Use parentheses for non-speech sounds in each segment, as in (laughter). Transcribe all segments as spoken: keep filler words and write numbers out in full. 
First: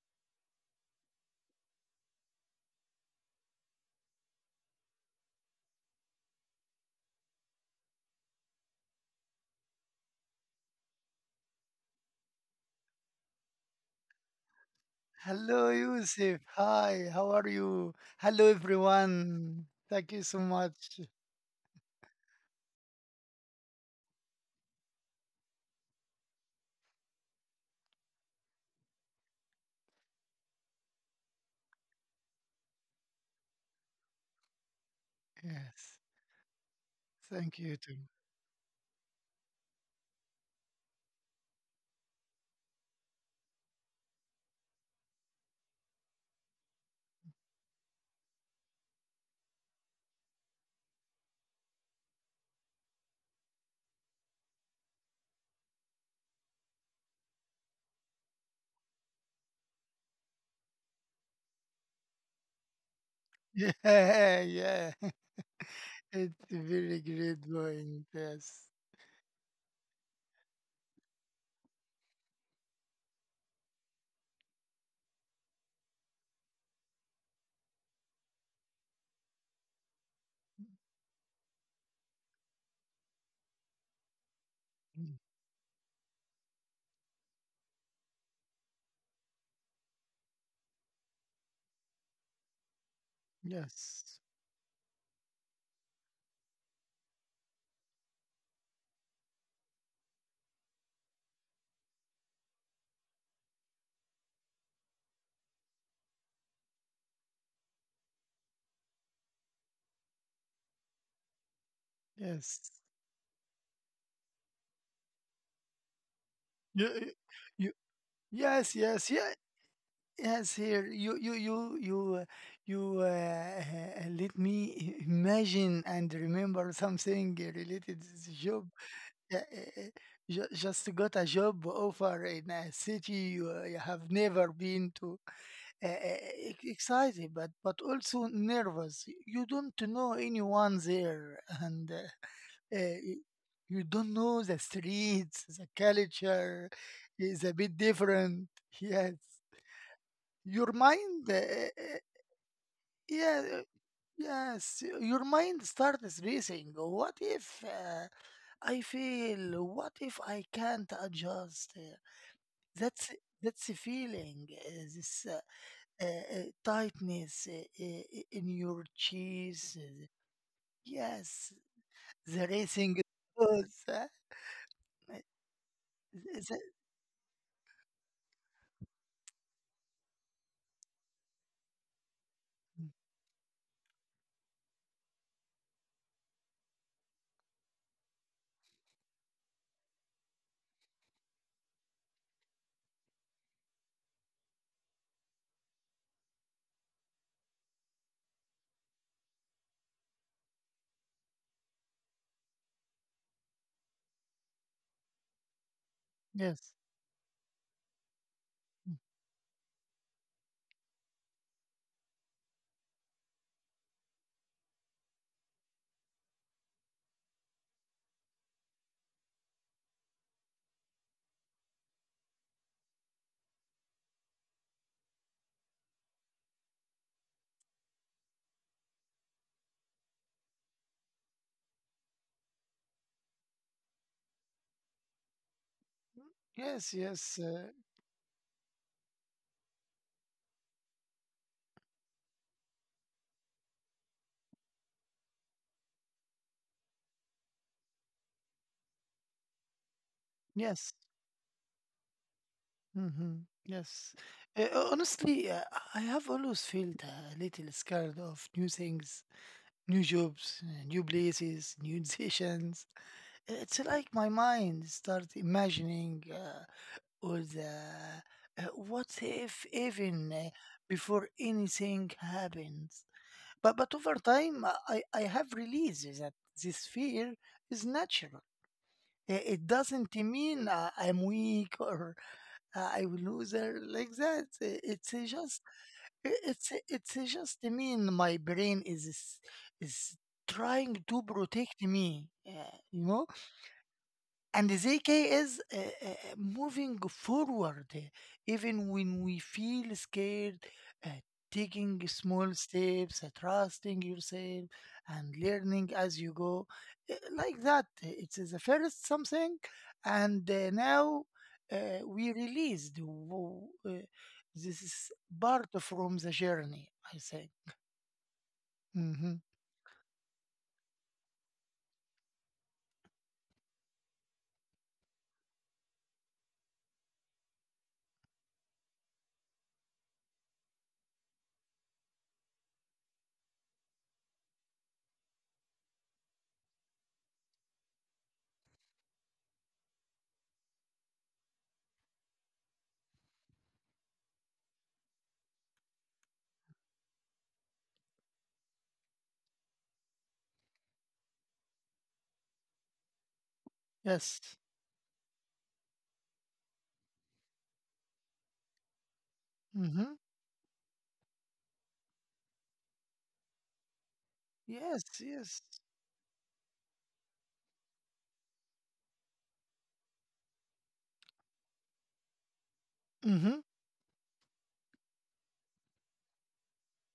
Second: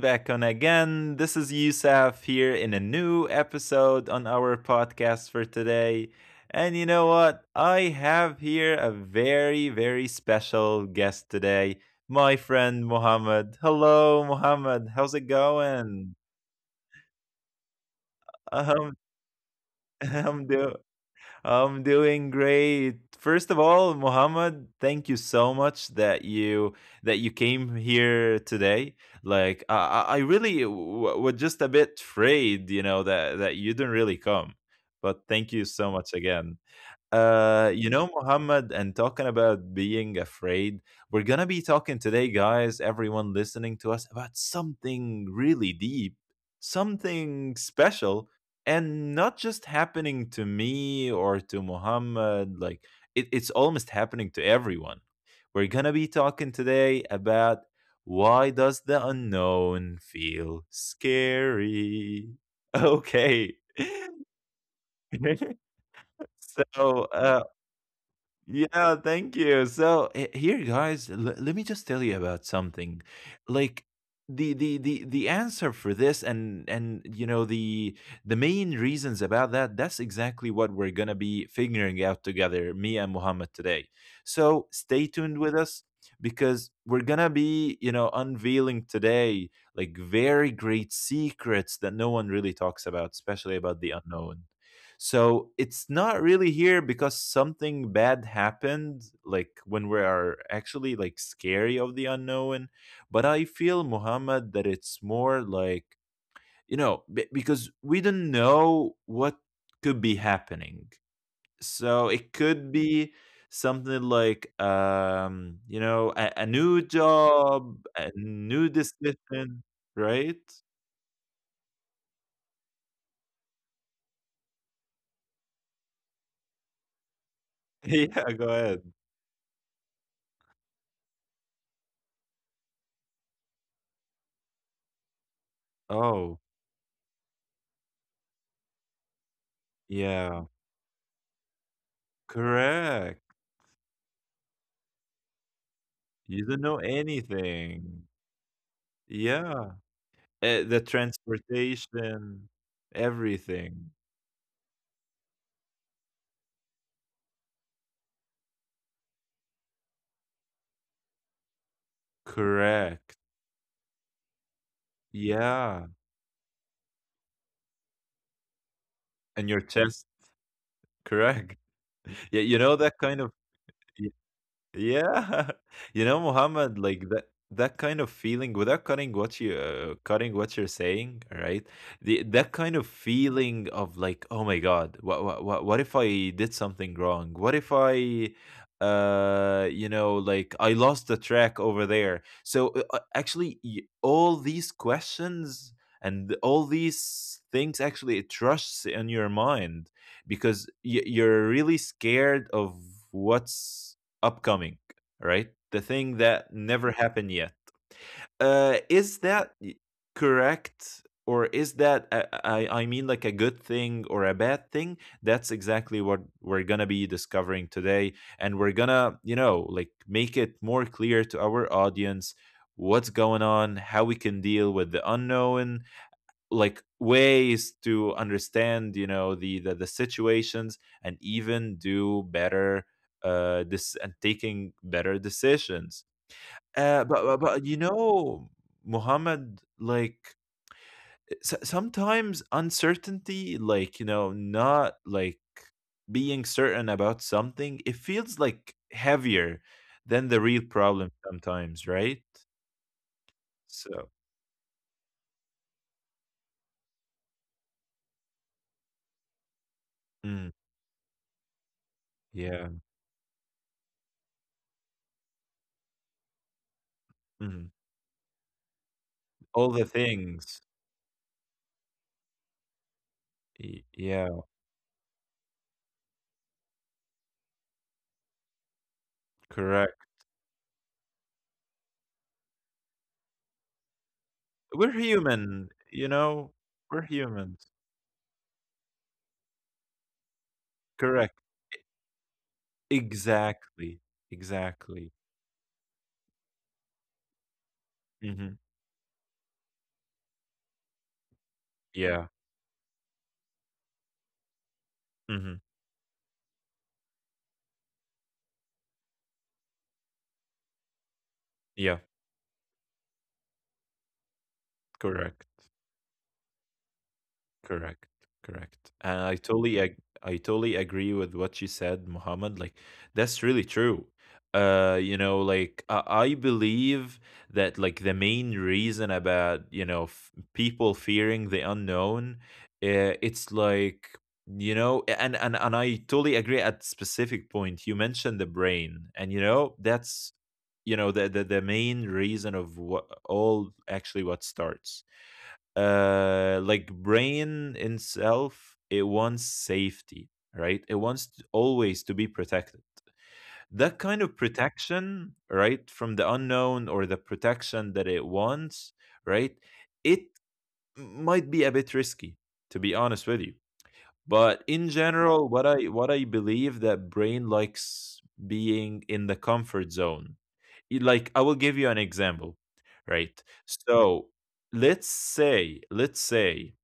back on again. This is Yusuf here in a new episode on our podcast for today. And you know what? I have here a very, very special guest today, my friend Mohammed. Hello, Mohammed. How's it Hello, going? Yusuf. Hi, how are you? Hello, Um, everyone. Thank (laughs) you so I'm doing. much. I'm doing great. First of all, Mohammed, thank you so much that you that you came here today. Like I, I I really w- was just a bit afraid, you know, that that you didn't really come. But thank you Yes, so much again. thank you too. Uh, you know, Muhammad, and talking about being afraid, we're gonna be talking today, guys, everyone listening to us, about something really deep, something special, and not just happening to me or to Muhammad, like it, it's almost happening to everyone. We're gonna be talking today about why does the unknown feel scary? (laughs) (laughs) Okay. Yeah, yeah. (laughs) (laughs) It's a very So great uh, point. Yes. yeah, thank you. So h- here, guys, l- let me just tell you about something. Like the the the the answer for this, and and you know the the main reasons about that. That's exactly what we're gonna be figuring out together, me and Muhammad today. So Mm, stay tuned with us because we're gonna be, you know, unveiling today like very great secrets that no one really talks about, especially about the yes, unknown. So it's not really here because something bad happened, like when we are actually like scary of the unknown. But I feel, Muhammad, that it's more like, you know, be- because we don't know what could be happening. So it yes. could be something like, um, you know, a, a new You. you, job, a yes, new yes, yeah, decision, yes. right? (laughs) Here, you, you, you, you, uh, you. Uh, (laughs) let me imagine and remember something related to the Yeah, job. go ahead. Yeah. Eh, eh, ju- just got a job offer in a city you, uh, you have never been to. Uh, Oh, Excited, but but also nervous. You don't know yeah, anyone there, and uh, uh, y- correct. you don't know the streets. The You don't culture know is a bit anything. different. Yes, Yeah. Eh, your the mind. Uh, eh, eh, transportation, yeah. uh, everything. Yes, your mind starts racing. What if? Uh, I feel, what if I can't adjust? Uh, That's Correct. that's a feeling, uh, this uh, Yeah. uh, uh, tightness uh, uh, uh, in your And your cheese. uh, chest. Yes, Correct. (laughs) Yeah, the you know that racing kind of. goes. uh, uh, Yeah, (laughs) you know, the- Muhammad, like that that kind of feeling without cutting what you uh, cutting what you're saying, right? The that Mm, kind of feeling of like, oh my God, what what what, what if I did something wrong? What if I uh you know like I lost the track over there? So uh, uh, actually, y- all these questions and all these things, actually it rushes in your mind because y- you're really scared of what's upcoming, right? The thing that yes, never happened yet. mhm, Uh, is that y- correct, or is that a- I I mean like a good thing or a bad thing? That's exactly what we're gonna be discovering today, and we're gonna, you know, like make it more clear to our audience what's going on, how we can deal with the unknown, like ways to understand, you know, the the, the situations and even do better uh this and taking better decisions. yes, uh yes, but but, uh, But, you know, Muhammad, like s- sometimes uncertainty, like you know, not like being certain about something, it feels like heavier than the real yes. problem sometimes, right? Mhm. Yes. So Uh, honestly, uh, I have always felt a little scared of new things, new jobs, mm, uh, new places, (laughs) new decisions. yeah. It's like my mind starts imagining uh, all the Mhm. uh, what if All the even uh, things. before anything happens. But but Y- over Yeah. time, I, I I have realized that this fear is natural. Uh, It doesn't Correct. mean uh, I'm weak or uh, I will lose her like that. Uh, It's We're uh, just human, you i- know? it's uh, it's We're uh, just humans. me and my brain is is is trying to Correct. protect me. Uh, you know, Exactly. and Z K Exactly. is uh, uh, uh, moving forward, uh, Mhm. even when we feel scared, uh, taking Yeah. small steps, uh, trusting yourself, and Mhm. learning as you go. Uh, Like that, uh, it is the first something, and uh, now uh, Yeah. we released. W- uh, this is Correct. part from the journey, I think. Correct, correct. And Hmm. I totally ag- I totally agree with what you said, Muhammad. Like that's really true. Uh, you know, like I, I believe that like the main reason about, you know, f- people fearing the unknown, uh, it's like, you know, a- and and and I totally agree at specific point. You mentioned the brain, and you know that's, you know, the the, the main reason of what all actually what starts uh like brain itself, it wants safety, right? It wants to- always to be protected, that kind of Yes. protection, right? From the unknown or the protection that it wants, right? Hmm. It might be a bit risky, to be honest with you, but Yes, in yes. general, what i what I believe, that brain likes being in the comfort zone. Y- like I will give you an example, Mm-hmm. right? So let's say let's say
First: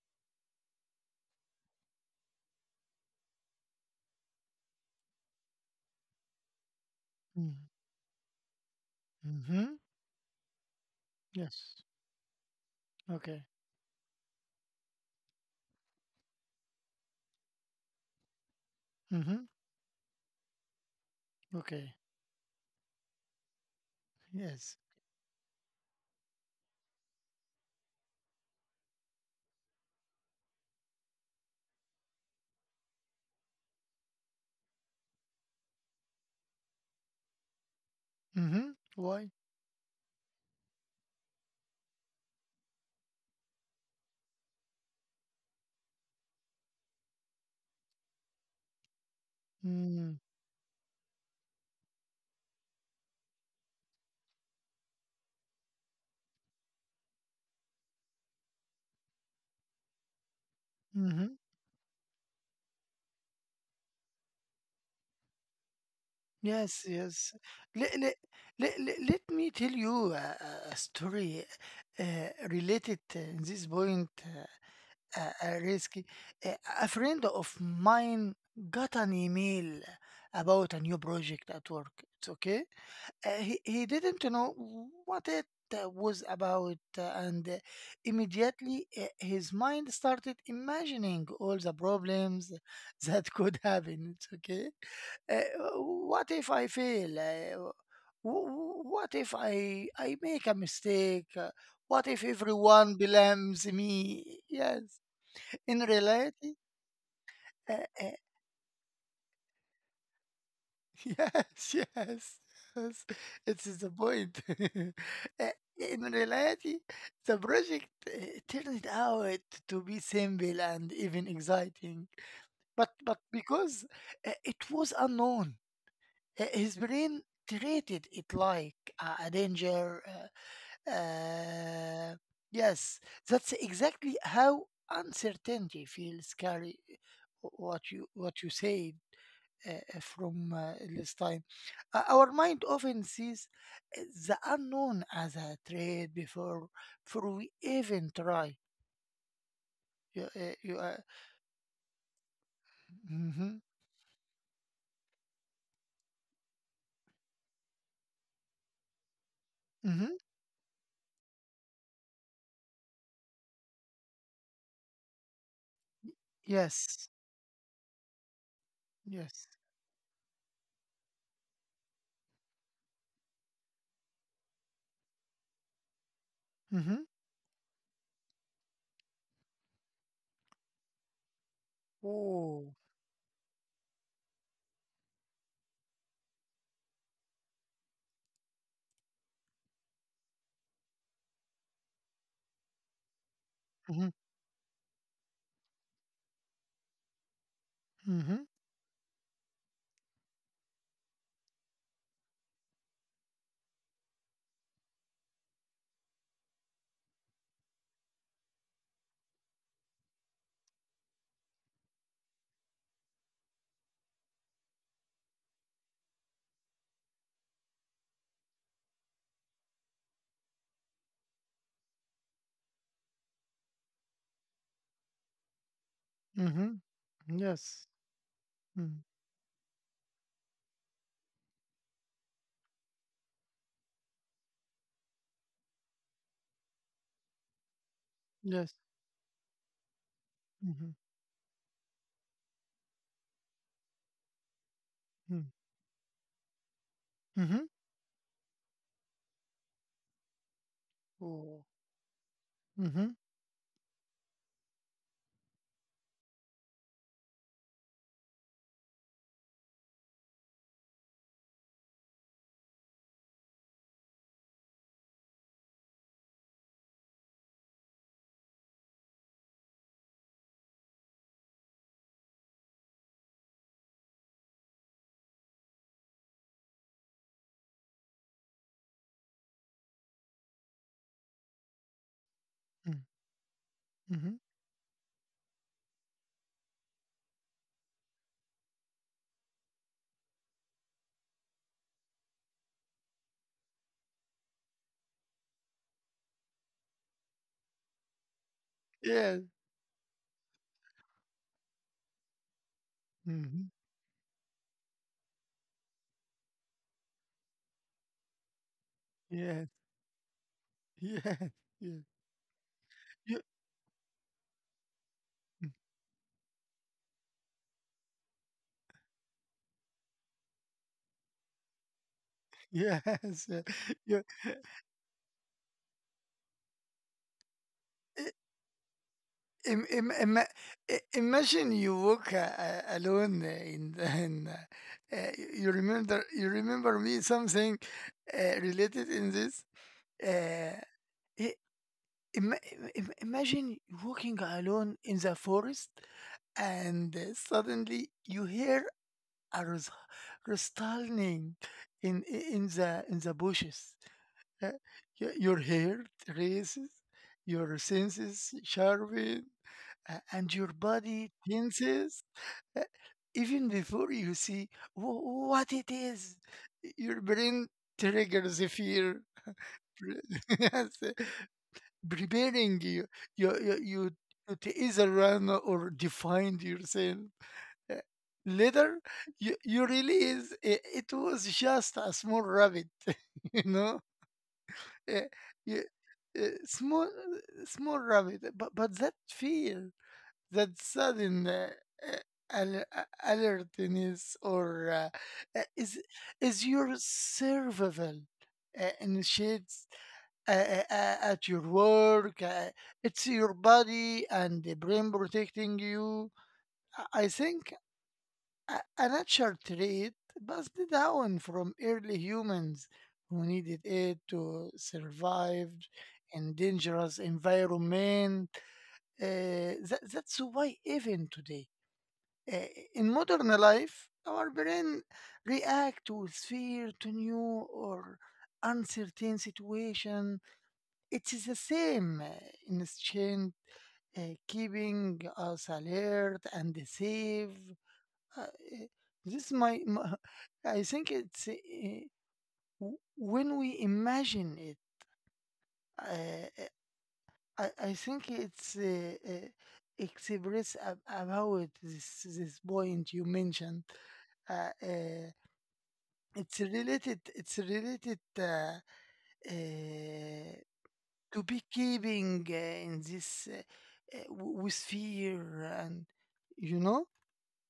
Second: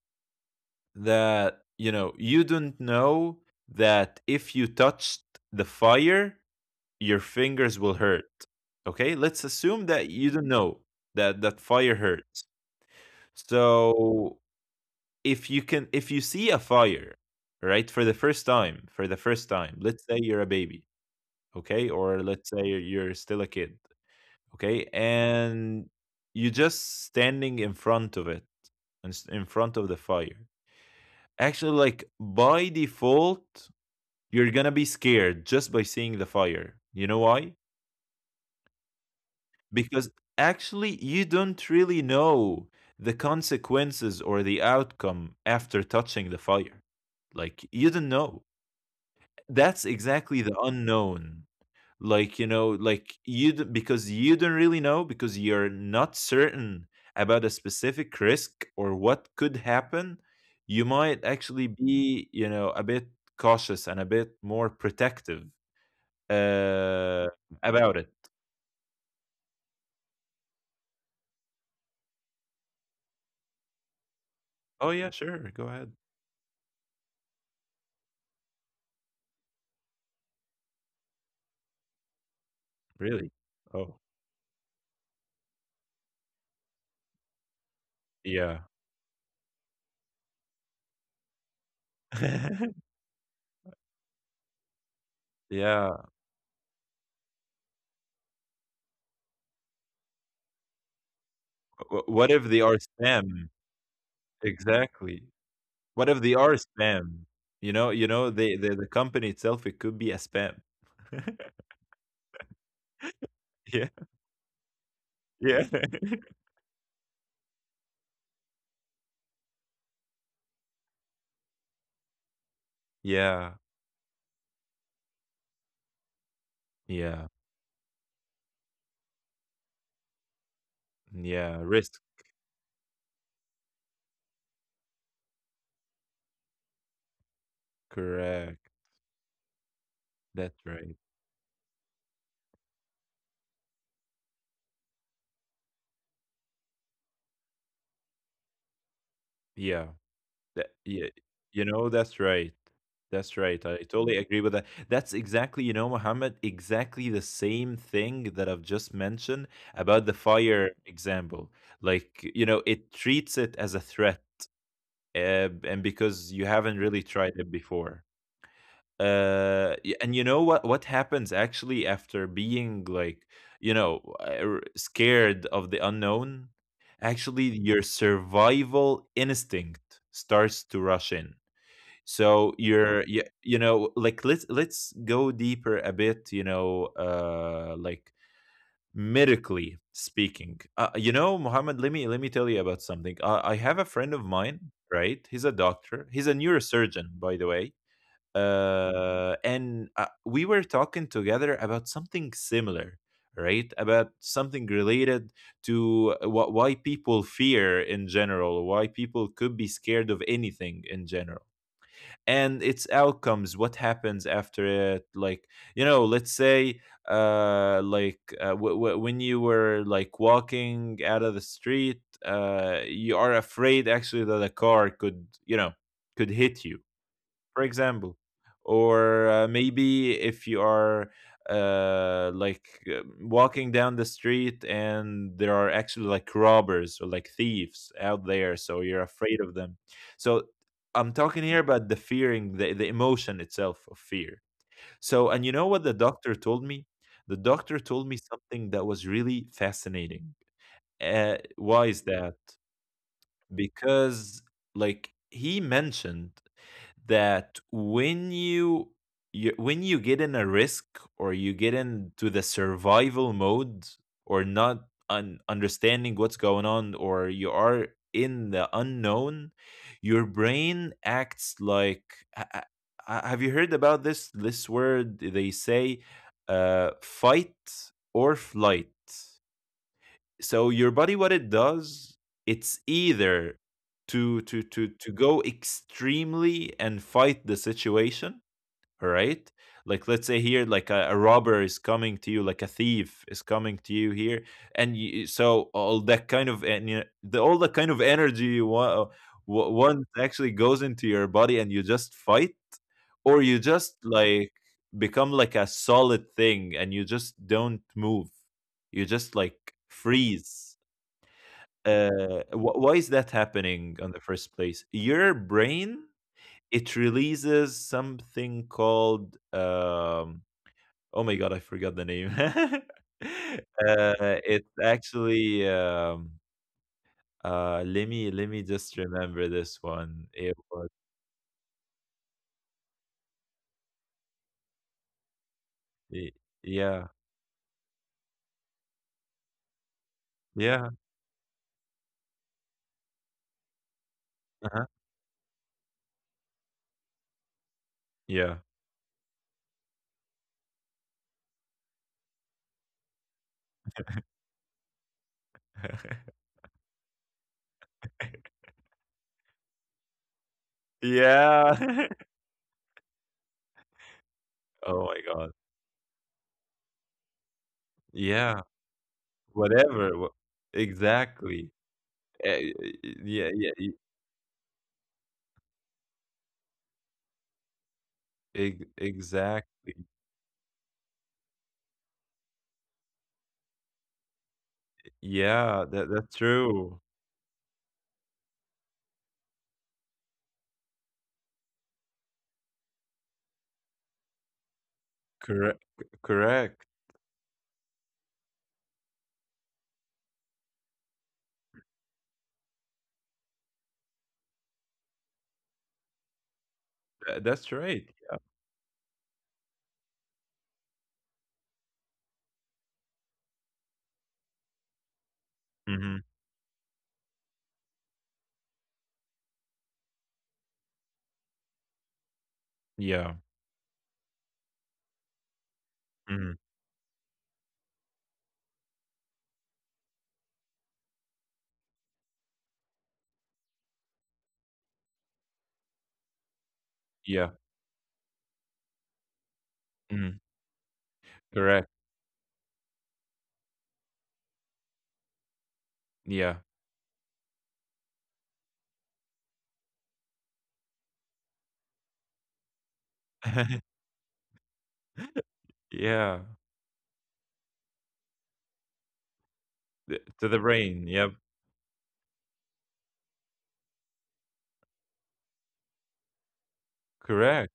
that, you know, you don't know that if you touched the fire, your Mm-hmm. fingers will hurt. Okay, let's Mm-hmm. assume that you don't know that that Yes. fire hurts. Okay. So if you can if you see a fire, right, for the first time for the first Mm-hmm. time, let's say you're a baby, okay, Okay. or let's say you're you're still a kid, okay, Yes. and you just standing in front of it, and s- in front of the fire, actually, like by default, you're gonna be scared just by seeing the fire. You know why? Mm-hmm. Why? Because actually, you don't really know the consequences or the outcome after touching the fire. Like, you don't know. That's Mm, exactly the unknown. Like, you know, like you, d- because you don't really know, because you're not certain about a specific risk or what could happen, you might mm-hmm. actually be, you know, a bit cautious and a bit more protective. Yes, Uh, yes. about it. Let, let, let, let me tell you a, a a story uh, related uh, in this point, "Oh, uh, yeah, sure, uh, go uh, ahead." risky. Uh, a friend of mine got an email about a new project at work. It's okay? "Really? Uh, he, he Oh, didn't know what it uh, was about, uh, and uh, yeah." immediately uh, his mind started imagining all the problems (laughs) (laughs) that could happen. It's okay. uh, Yeah, What if I fail? Uh, wh- wh- what if i i make a mistake? Uh, w What if what if they are everyone spam? blames me? Yes, Exactly. in What if they are reality. spam? You uh, know you uh, know, They. the the company itself, it could be a spam. (laughs) (laughs) Yes, yes, yes. It is Yeah, the point. (laughs) Eh, yeah. In (laughs) reality, the project eh, turned out to be simple and even exciting, but but Yeah, because eh, it was unknown, eh, his yeah, brain treated it like a, a danger. Uh, yeah, risk, uh, yes, that's exactly how uncertainty feels, Carrie. What you what you correct, said uh, uh, that's from uh, right, last time. Uh, our mind often sees uh, the unknown as a threat before, before we even try. yeah. You, uh, That you, Yeah, uh, you know, that's right. That's right. mm-hmm, I totally agree with that. That's exactly, you know, Mohammed, exactly the same thing that I've just mentioned about the mm-hmm. fire example. Like, you know, it treats it as a threat, uh, and because you haven't really Yes, tried it before. yes. Uh, y- and you know what what happens actually after being like, you know, uh, scared of the unknown? Mm-hmm. Actually, your survival instinct starts to rush in. So Oh. you're you, you know, like let's let's go deeper a bit, you know, uh like medically speaking. Uh, you know, Mohammed, let me let me tell you about something. uh, I have a friend of Mm-hmm, mine, right? He's a doctor, he's a neurosurgeon, by the way. mm-hmm, Uh and uh, We were talking together about something similar, right? About something related to what why people fear in general, why people could be scared of anything in general, and its outcomes, what happens after it. Like, you know, let's say uh like uh, w- w- when you were like walking out of the street, uh you are afraid actually that a car could, you know, could hit mm-hmm. you, for Yes. example. Mm. Or uh, maybe if you are uh like uh, walking down the street and there are actually like robbers or like thieves out there, so Yes. you're afraid of them. So Mm-hmm. I'm talking here about the fearing the, the emotion itself of fear. So and you know what the doctor told me? The Mm-hmm. doctor told me something that was really fascinating. Uh, Oh. why is that? Mm-hmm. Because, like, he mentioned that when you, you, when you get in a risk or you get into the survival mode, or not un- understanding what's going on, or you are in the unknown, your brain acts like, ha- ha- ha- have you heard about this this word they say, uh, fight or flight? So your body, what it does, it's either to Mm-hmm. to to to go extremely and fight the situation, all right? Like let's say here like a, a robber is coming to you, like a thief is coming to you here, and you, so all that kind of and you, the all the kind of energy you want, Yes. one actually goes into your body and you just fight, or you Mm-hmm. just like become like a solid thing and you just don't move, you just like Yes. freeze. (laughs) Yes. Yes. You- Uh, wh- why is that happening on the first place? Your brain, it releases something called, um, oh my God, I forgot the name. (laughs) Uh, Yes, (laughs) yeah. it's actually, um, uh, let me You, let me just remember this Im- im- one. It ima- was I- Imagine you walk uh, uh, alone uh, in the- in, uh, uh, you y- remember you yeah, remember me something uh, related in this. yeah, uh, i- ima- im- Imagine uh-huh, walking alone in the forest and uh, yeah. suddenly you hear a rus- rustling in i- in the in the bushes. Uh, y- (laughs) your hair races, your senses sharpen, a- and your Yeah. body tenses uh, even (laughs) before Oh my you God, see wh- what it is. Your brain yeah, triggers the fear, whatever. wh- (laughs) yes, Exactly. Uh, preparing yeah, you, yeah. you, you, you to either run or defend yourself. Uh, Ex, Later, you, exactly. you realize i- it was just a small rabbit, (laughs) you know? Uh, Yeah, you- that that's uh, true. small, Small rabbit, but, but that fear, that sudden uh, uh, al- uh, alertness, or uh, uh, Correct, is is correct. your survival uh, initiates uh, uh, uh, at your work. Uh, it's your body and the brain protecting you. I I Tha that's think right. a, a natural trait passed down from early humans who needed it to survive Mhm. in dangerous environment. Uh, that, that's why even today uh, in Yeah. modern life, our brain react with Mhm. fear to new or uncertain situation. It is the same uh, instinct uh, keeping us alert and safe. Yeah. Uh, uh, this my, my Mhm. (laughs) I think it's uh, Correct. w- when we imagine it. Uh, Yeah. uh, I, I think it's uh, uh, express ab- about this this point you mentioned. (laughs) Uh, uh, Yeah. It's related. It's related uh, Th To uh, the brain. Yep. to beekeeping uh, in this uh, uh, w- with fear and you know, Correct.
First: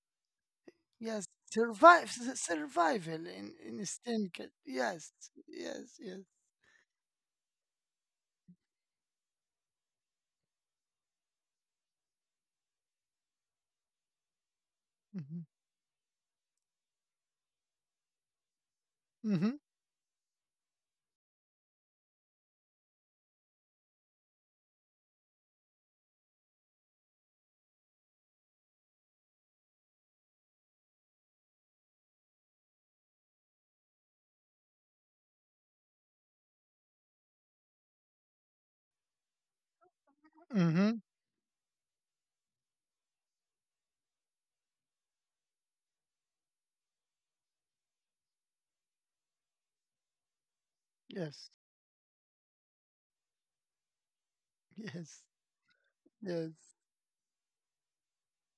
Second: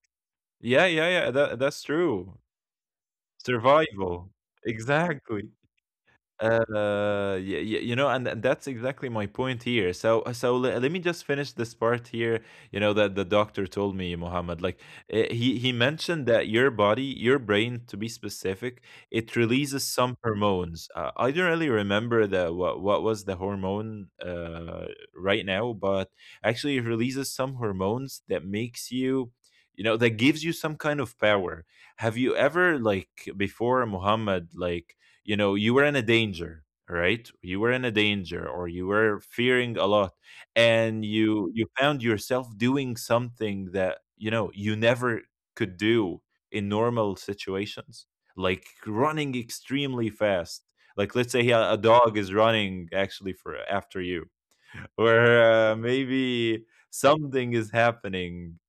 Yeah, yeah, yes, yeah. That that's survive true. s- survival in in Survival. instinct. Yes, Exactly. yes, yes. Uh, yeah, yeah, you know, and th- that's exactly my point here. So, uh, so le- let me just finish this part here. You know that the doctor told me, Mohammed, like, eh, Mm-hmm. he he mentioned that your body, your brain, to be specific, it Mm-hmm. releases some hormones. Uh, I don't really remember the what what was the hormone uh right now, but actually it releases some hormones that makes you. You know, that gives you some kind of power. Have you ever, like, before, Muhammad, like, you know, you were in a danger, right? You were in a danger, or you were fearing a lot, Mm-hmm. and you you found yourself doing something that, you know, you never could do in normal situations, like running extremely fast. Like, let's say Yes. a, a dog is running actually for uh, after you, (laughs) Yes. or uh, maybe Yes. something is happening,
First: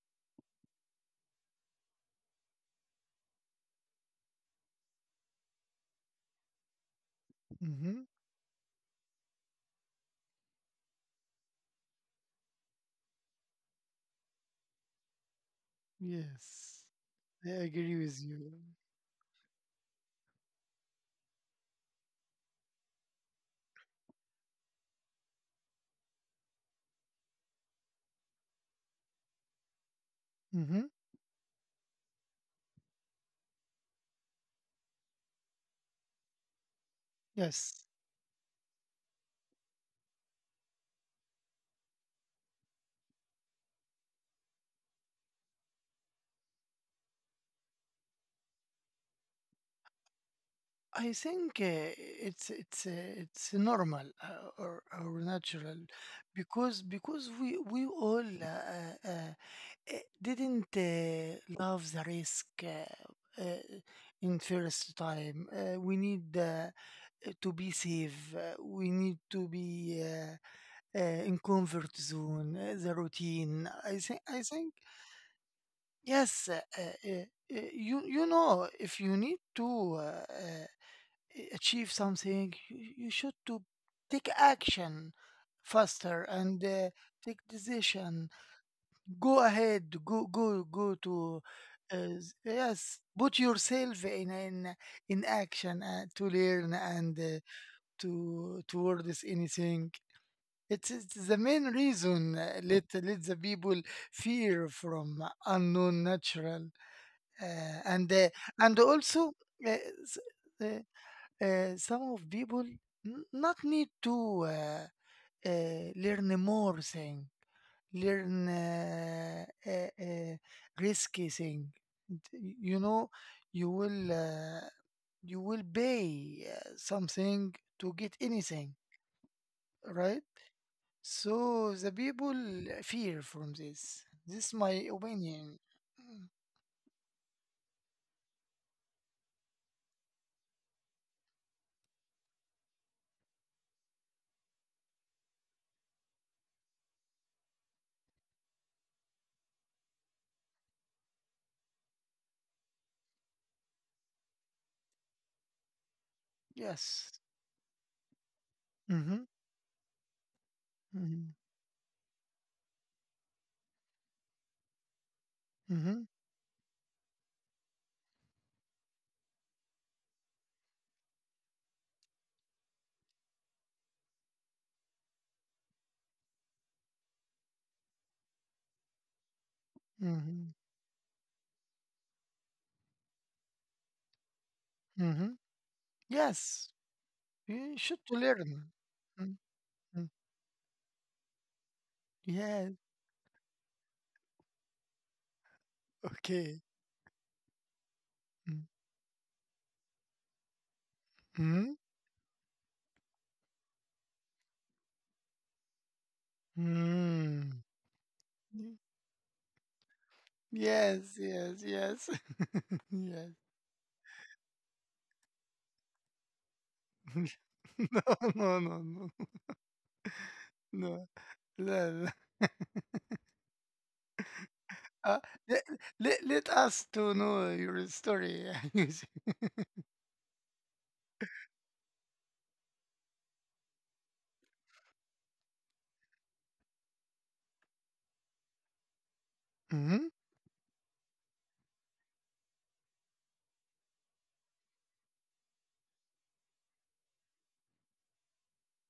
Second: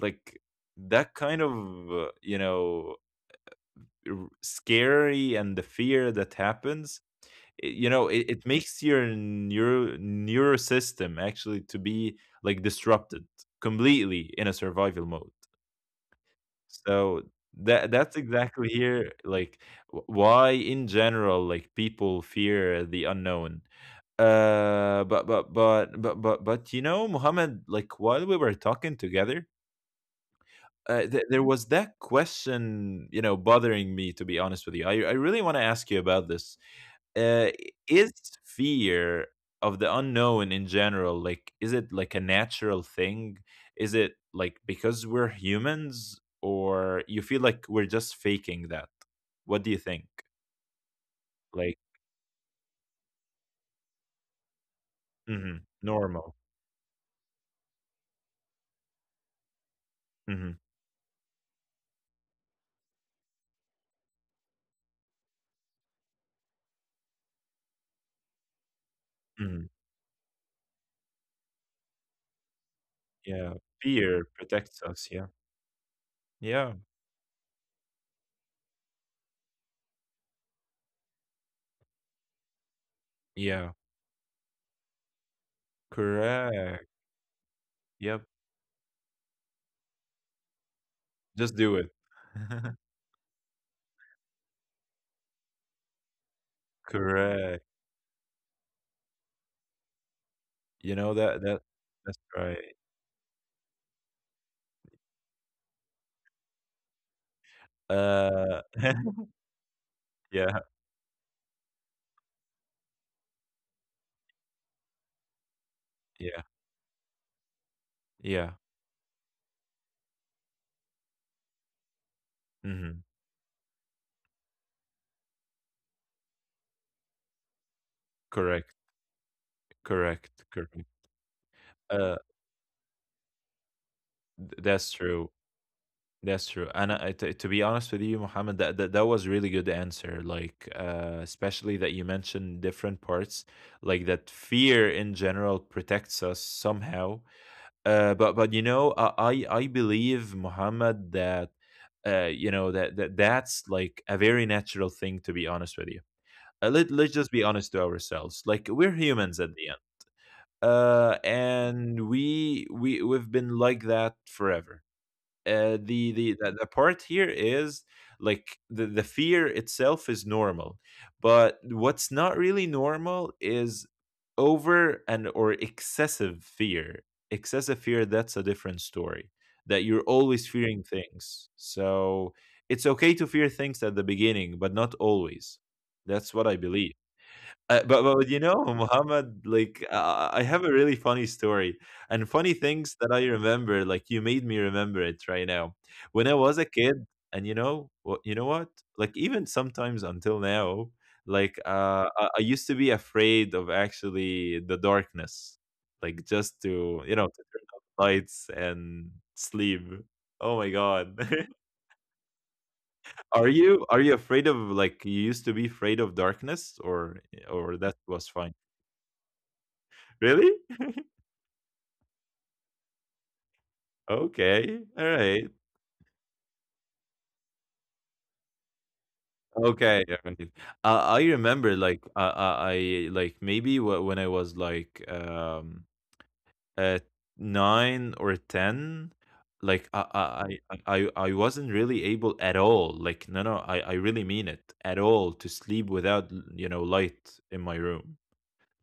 like that kind of, uh, you know r- scary, and the fear that happens. i- you Mm-hmm. know it, it makes your neuro neuro system actually to be, like, disrupted completely, in a survival mode. Yes. So I that agree with that's you. exactly here, like, wh- why, in general, like, people fear the unknown. Uh but but but but but but, you know, Muhammad, like, while we were talking together, Mm-hmm. uh, th- there was that question, you know, bothering me. To be honest with you, I I really want to ask you about this. uh, Yes. is fear of the unknown, in general, like, is it like a natural thing? Is it, like, because we're humans, or you feel like we're just faking that? What do you think? I think Like, uh, it's it's uh, it's normal uh, or, or mhm, natural normal. because because we we all uh, uh, uh, eh, Hmm. didn't uh, love the risk uh, uh, in first time. Uh, we need uh, to be safe. Uh, we need to Hmm. be uh, uh, in comfort zone. Uh, the Yeah, routine. I fear think I think protects us, yeah. yes. Uh, yeah, uh, uh, you you know, if you need to. Uh, achieve something, you, you should to yeah. take action faster and Correct. uh, take Yep. decision. Go ahead, go go go to Just do it. uh, s- (laughs) yes, put yourself in in in action uh, to learn and uh, Correct. to towards anything. It's, you know it's the that that main reason that's right. uh, let let the people fear from unknown natural, uh, and uh, Uh, and (laughs) also uh, yeah, uh, some of people n- not need to uh, uh, learn yeah, more thing, learn yeah. uh, uh, uh, risky thing. D- You Hmm. know, you will uh, you will pay uh, something to get anything, Correct, right? correct, correct. So the Uh, people fear from this. This is th- my that's true. opinion. Mm. That's true. And, I, t- to be honest with you, Mohammed, that, that that was really good answer. Like, uh, especially that you mentioned different parts, like that fear in general protects us somehow. Uh, but but, you know, I I I believe, Mohammed, that, uh, you know, that, that that's like a very natural thing. To be honest with you, uh, let Yes. let's just be honest to ourselves. Like, we're Mm-hmm. humans at the end, uh, Mm-hmm. and we we we've been like that forever. Uh, Mm-hmm. the, the the the part here is, like, the the fear itself is normal, but what's not really normal is over and or excessive fear. Excessive fear, that's a different story. That you're always Mm-hmm. fearing things. So it's okay to fear things at the beginning, but not Mm-hmm. always. That's what I Yes. believe. Uh, You but, should to but you know, (laughs) learn. Muhammad, Mm. like, Mm. uh, I have a really funny story and funny Yes. things that I remember. Like, you made me remember it right now. When I was a Okay. kid, and you know what, you know what? Mm. Like, even sometimes until now, like, Mm-hmm. uh, I, I used to be afraid of actually the darkness, like, just to you know to Mm. turn off lights Y- and sleep. Oh my God. Yes. (laughs) Yes. Yes. (laughs) Yes. Are you are you afraid of, like, you used to be afraid of darkness, (laughs) or or that No. was No. fine? No. No. (laughs) Really? (laughs) No. No. No. Okay. All Uh, right. let, let, let us to know your story. (laughs) Okay. All right. Uh, I remember, like, uh, uh, I like maybe wh- when I was like, um uh nine or ten, like, I Hmm. I I I I wasn't really able at all. Like, no, no, I I really mean it at all, to sleep without, l- you know light in my room.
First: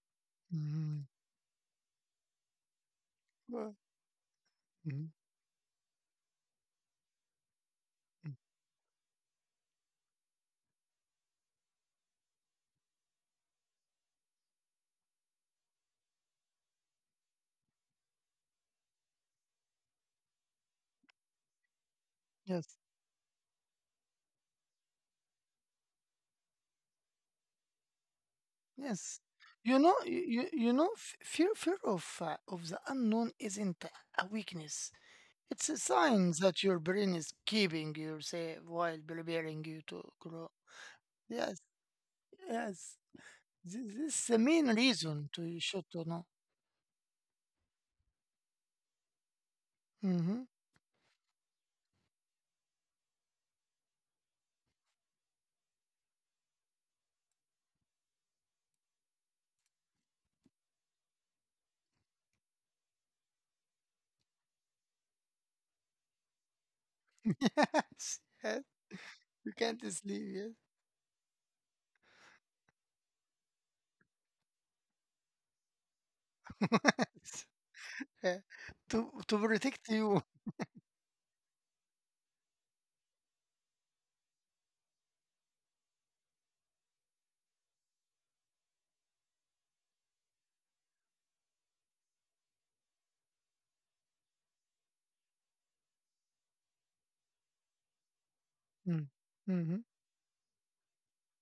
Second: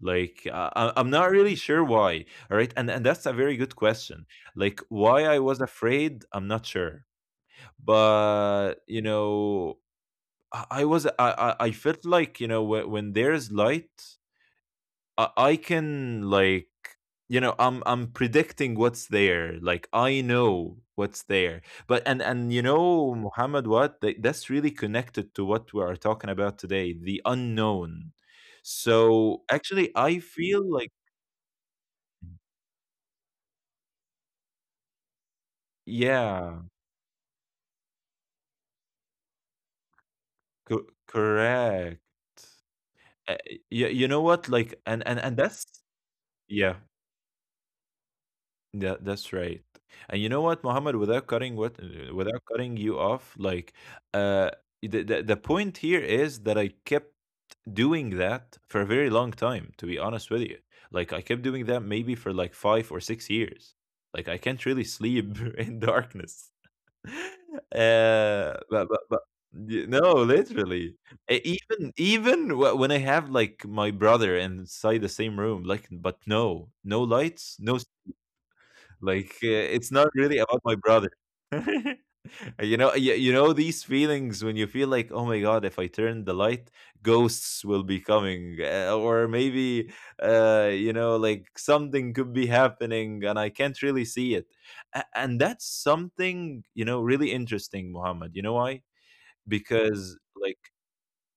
Like, uh, I- Mm-hmm. I'm not really sure why. All right, and and that's a very good question. Like, Mm-hmm. why I was afraid, I'm not sure. But, you know, I, I was I, I I felt like, you know, when, when there's light, I, I can, like, you know, i'm i'm predicting what's there, like, I know what's there. But, and and you Yes. know, Muhammad, what Th- that's really connected to what we are talking about today: the unknown. Yes. So You actually, know. I You, you feel you like, know. f- Fear. Fear of uh, of the unknown isn't a weakness. It's a sign yeah, that your brain is keeping you safe while preparing you to grow. co- Yes, correct. yes. uh, This, this you, is the you know main what, like, reason and to and you and should that's, to know. yeah. Hmm. Yeah, that's right. And you know what, Mohammed, without cutting what uh, without cutting you off, like, uh the, the the point here is that I kept doing that for a very long time, to be honest with you. Like, I kept doing that maybe for like five or six years. Like, I can't really sleep (laughs) in (laughs) darkness. Yes, (laughs) yes. Uh You but can't but, but sleep. Yes. y- no, literally. E- Even even wh- when I have, like, my brother inside the same room, like, but no, (laughs) no lights, no, Yeah. to to like, protect uh, you. it's not really about my brother. (laughs) You know, you, you know these feelings, when you feel like, oh my God, if I turn the light, ghosts will be coming, uh, or maybe, uh, you know, like, something could be happening and I can't really see it. A- And that's something, you know, really interesting, Muhammad. You know why? Mm. Mm-hmm. Because, like,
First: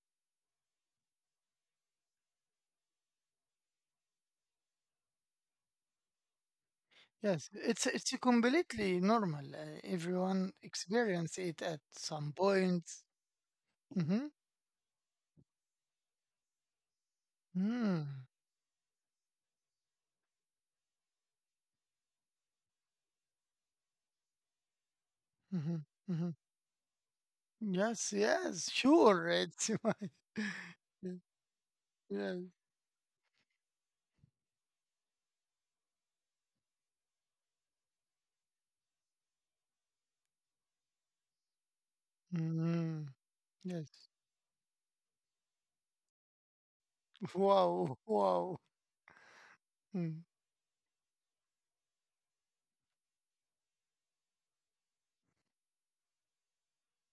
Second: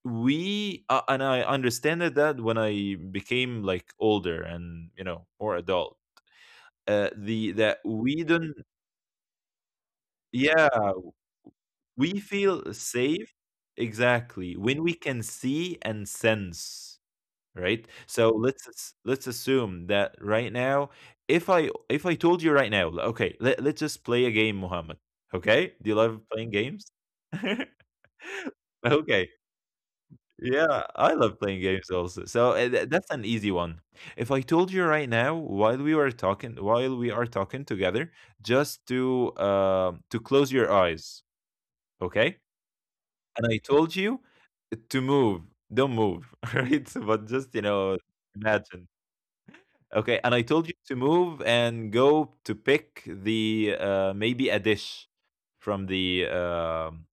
we, uh, and I understand it, that when I became, like, older and, you know, more adult, uh, Yes, the that it's it's we don't... completely normal. Uh, everyone Yeah, experience it at we some feel point. safe. Mm-hmm. Exactly. When we can see and sense, right? Mm-hmm. So, let's as- let's assume that right now, if I if I told you right now, like, okay, let, let's just play a game, Muhammad. Okay? Do you love Mm-hmm. playing games? (laughs) Yes, yes, sure. Okay. It's (laughs) my Yeah, I love playing games also. yes. So, uh, tha- that's an easy one. If I told you right now, while we were talking, while we are talking together, just to um to close your eyes, okay? Mm, And I told yes. you to move. Don't move, (laughs) right? So, but (laughs) just, you know, Wow, wow. imagine. Okay, Mm, and I told you to move and go to pick the, uh, maybe, a dish from the, um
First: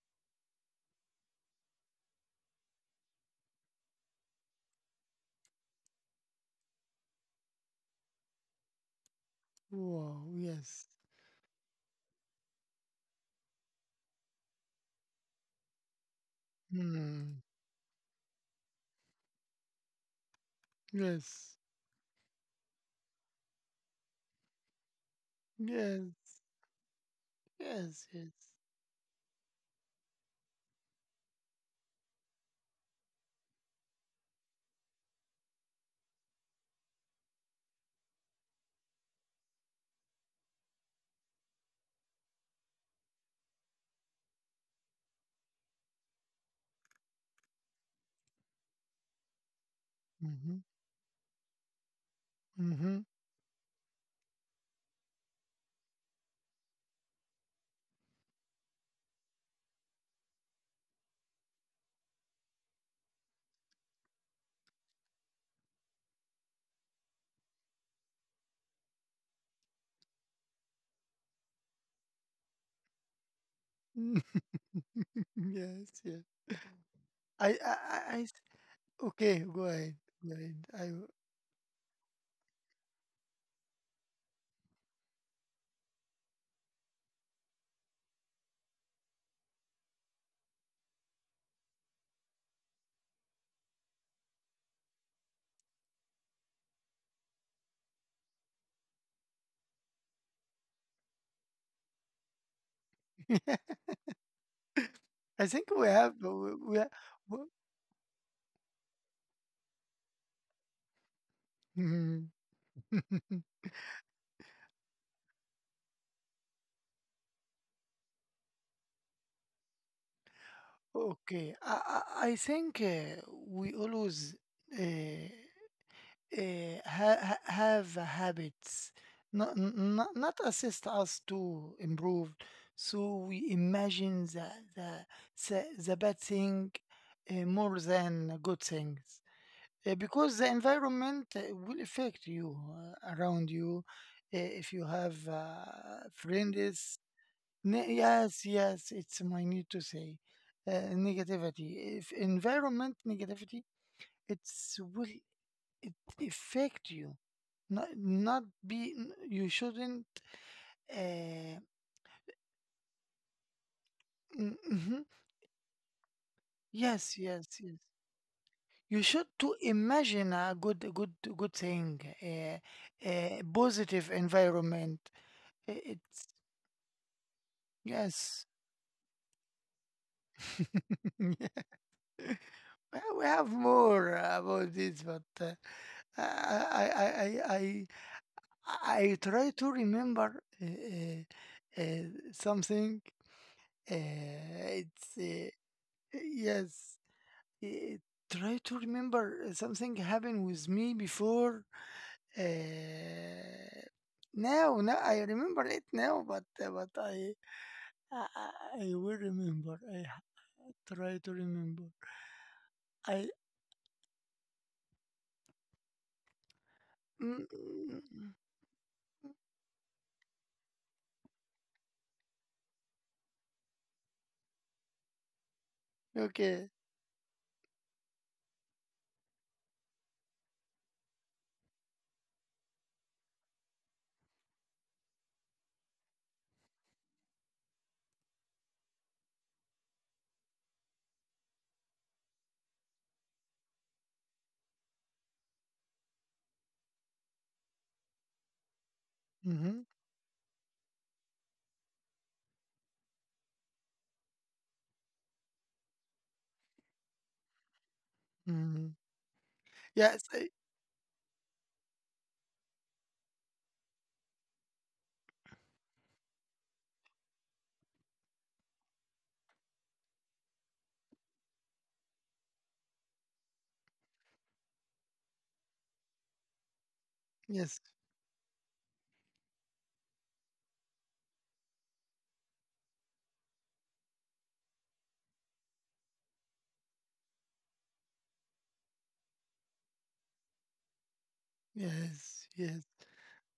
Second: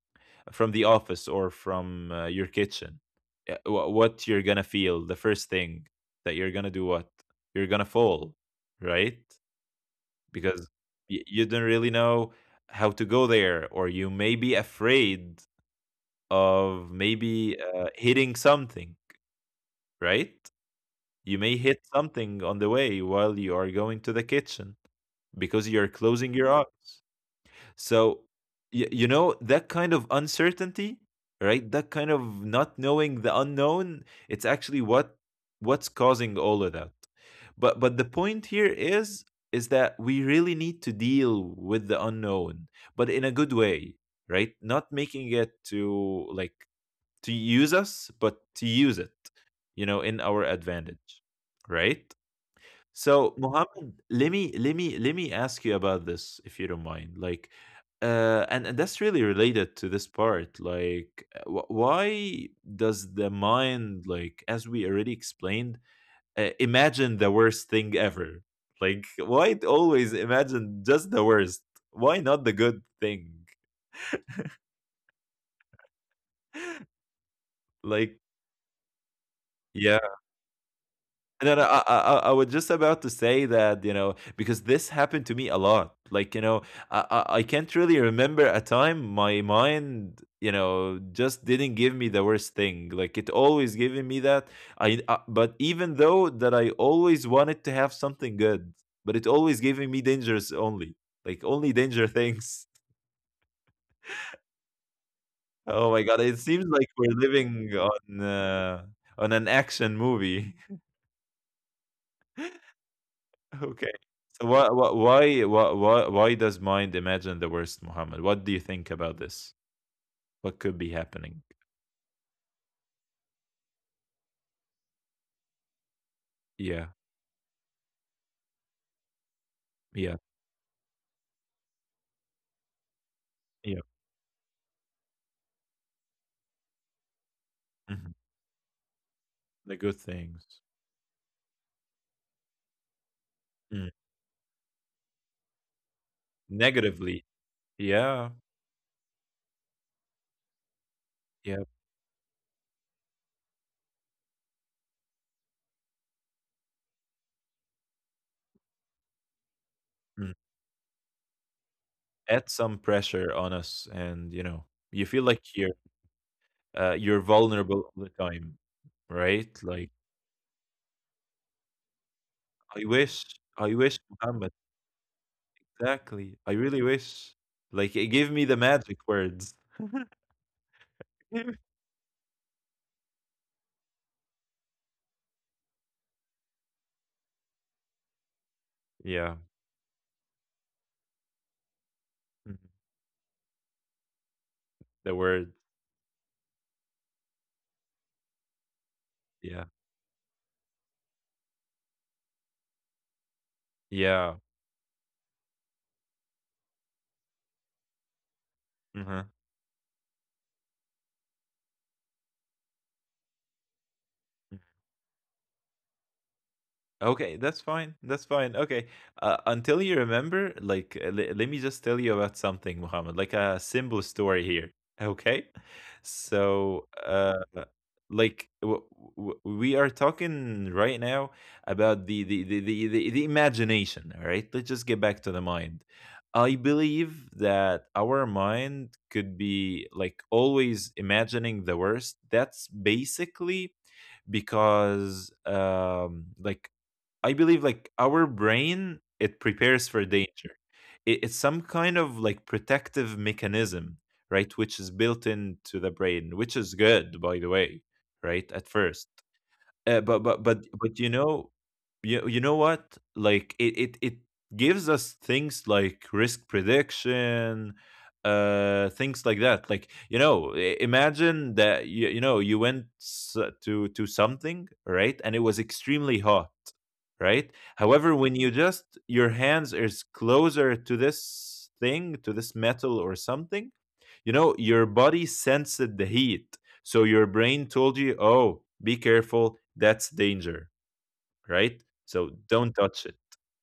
from the office, or from, uh, your kitchen. Yeah, wh- what you're gonna feel? The first thing that you're gonna do? What, you're gonna fall, right? wow, Because, yes. y- you don't really know how to go there, or you may be afraid of Mm, maybe, uh, hitting something, right? You yes. may hit something on the way, while you are going to the kitchen, because you're closing Yes. your eyes. Yes, So, yes. y- you know, that kind of uncertainty, right? That kind of not knowing the unknown, it's actually what what's causing all of that. But but the point here is is that we really need to deal with the unknown, but in a good way, right? Not making it to, like, to use us, but to use it, you know, in our Mm-hmm. advantage, right? Mm-hmm. So, Mohammed, let me let me let me ask you about this, if you don't mind. Like, uh, and and that's really related to this part. Like, uh, wh- why does the mind, like, as we already explained, uh, imagine the worst thing ever? Like, why it always imagine just the worst? Why not the good thing? (laughs) Yes, yes. I, I, I, Like, I s- okay, go yeah. ahead. Go ahead. No, no, I, I, I I was just about to say that, you know, because this happened to me a lot. Like, you know, I, I, I can't really remember a time my mind, you know, just didn't give me the worst thing. Like, it always giving me that. I, uh, but even though that I always wanted to have something good, but it always giving me dangers only, like only danger things. (laughs) I, (laughs) I think we Oh my have, God! It we, seems we, like we're we living on uh, on an action movie. (laughs) mhm. (laughs) Okay. So why why why why why does mind imagine the worst, Muhammad? What do you think about this? What could be happening? Okay, I, I, I think uh, we always uh, Yeah, uh, ha- ha- have habits not, yeah, not not assist us to improve. So we yeah. imagine the the the, the bad thing uh, more Mhm. than good things. The Uh, good Because the things. environment uh, will affect you uh, around you. Mm. Uh, if you have uh, friends. Negatively. Ne- Yeah, Yes, yes, it's my need to say uh, yeah. negativity. If environment negativity, it's will it affect you. Not not be n- you shouldn't. Mm. Uh, Add some pressure on us, and you mm know, you mhm. feel like you're uh, you're Yes, yes, yes. vulnerable all the time, You should right? to Like, imagine a good a good a good thing, a, I wish, a I wish, positive Muhammad. environment. I- Exactly. It's I really wish. Like, eh, give me yes. the magic words. (laughs) (laughs) (laughs) Well, we have more uh, about this, but uh, I, I, I, I, I I Yeah. try to remember uh, uh, uh, Mhm. something. Uh, the It's word. uh, yes, uh, try to remember Yeah. something happened with me before. Uh, Yeah. Now, now I remember it now, but uh, but I, I I I will Mhm. remember. I ha- try to remember. I Mm. Okay, Mm, that's fine. mm, That's mm. fine. Okay. Uh, until you remember, like, uh, le- let me just tell you about something, Muhammad, like a simple story here. (laughs) Okay. Okay. So, uh, like, w- w- we are talking right now about the, the, the, the, the, the imagination. All right. Let's just get back to the mind. I believe that our mind could be like always imagining the worst. That's basically because, um like, I believe, like, our brain, it prepares Mhm, for danger. It, it's some kind of, like, protective mechanism, right? Which is built into the brain, which is good by the way, right? At mhm. first. Uh, but Yes, but I but but you know, you you know what? Like, it it it gives us things like risk prediction, uh, things like that. Like, you know, i- imagine that you you know you went s- to to something, right? And it was extremely hot, right? yes, However, when you just your hands is closer to this thing, to this metal or something, you know your body sensed the heat. So your brain told you, oh, be careful, that's danger, right? So yes, don't yes. touch it.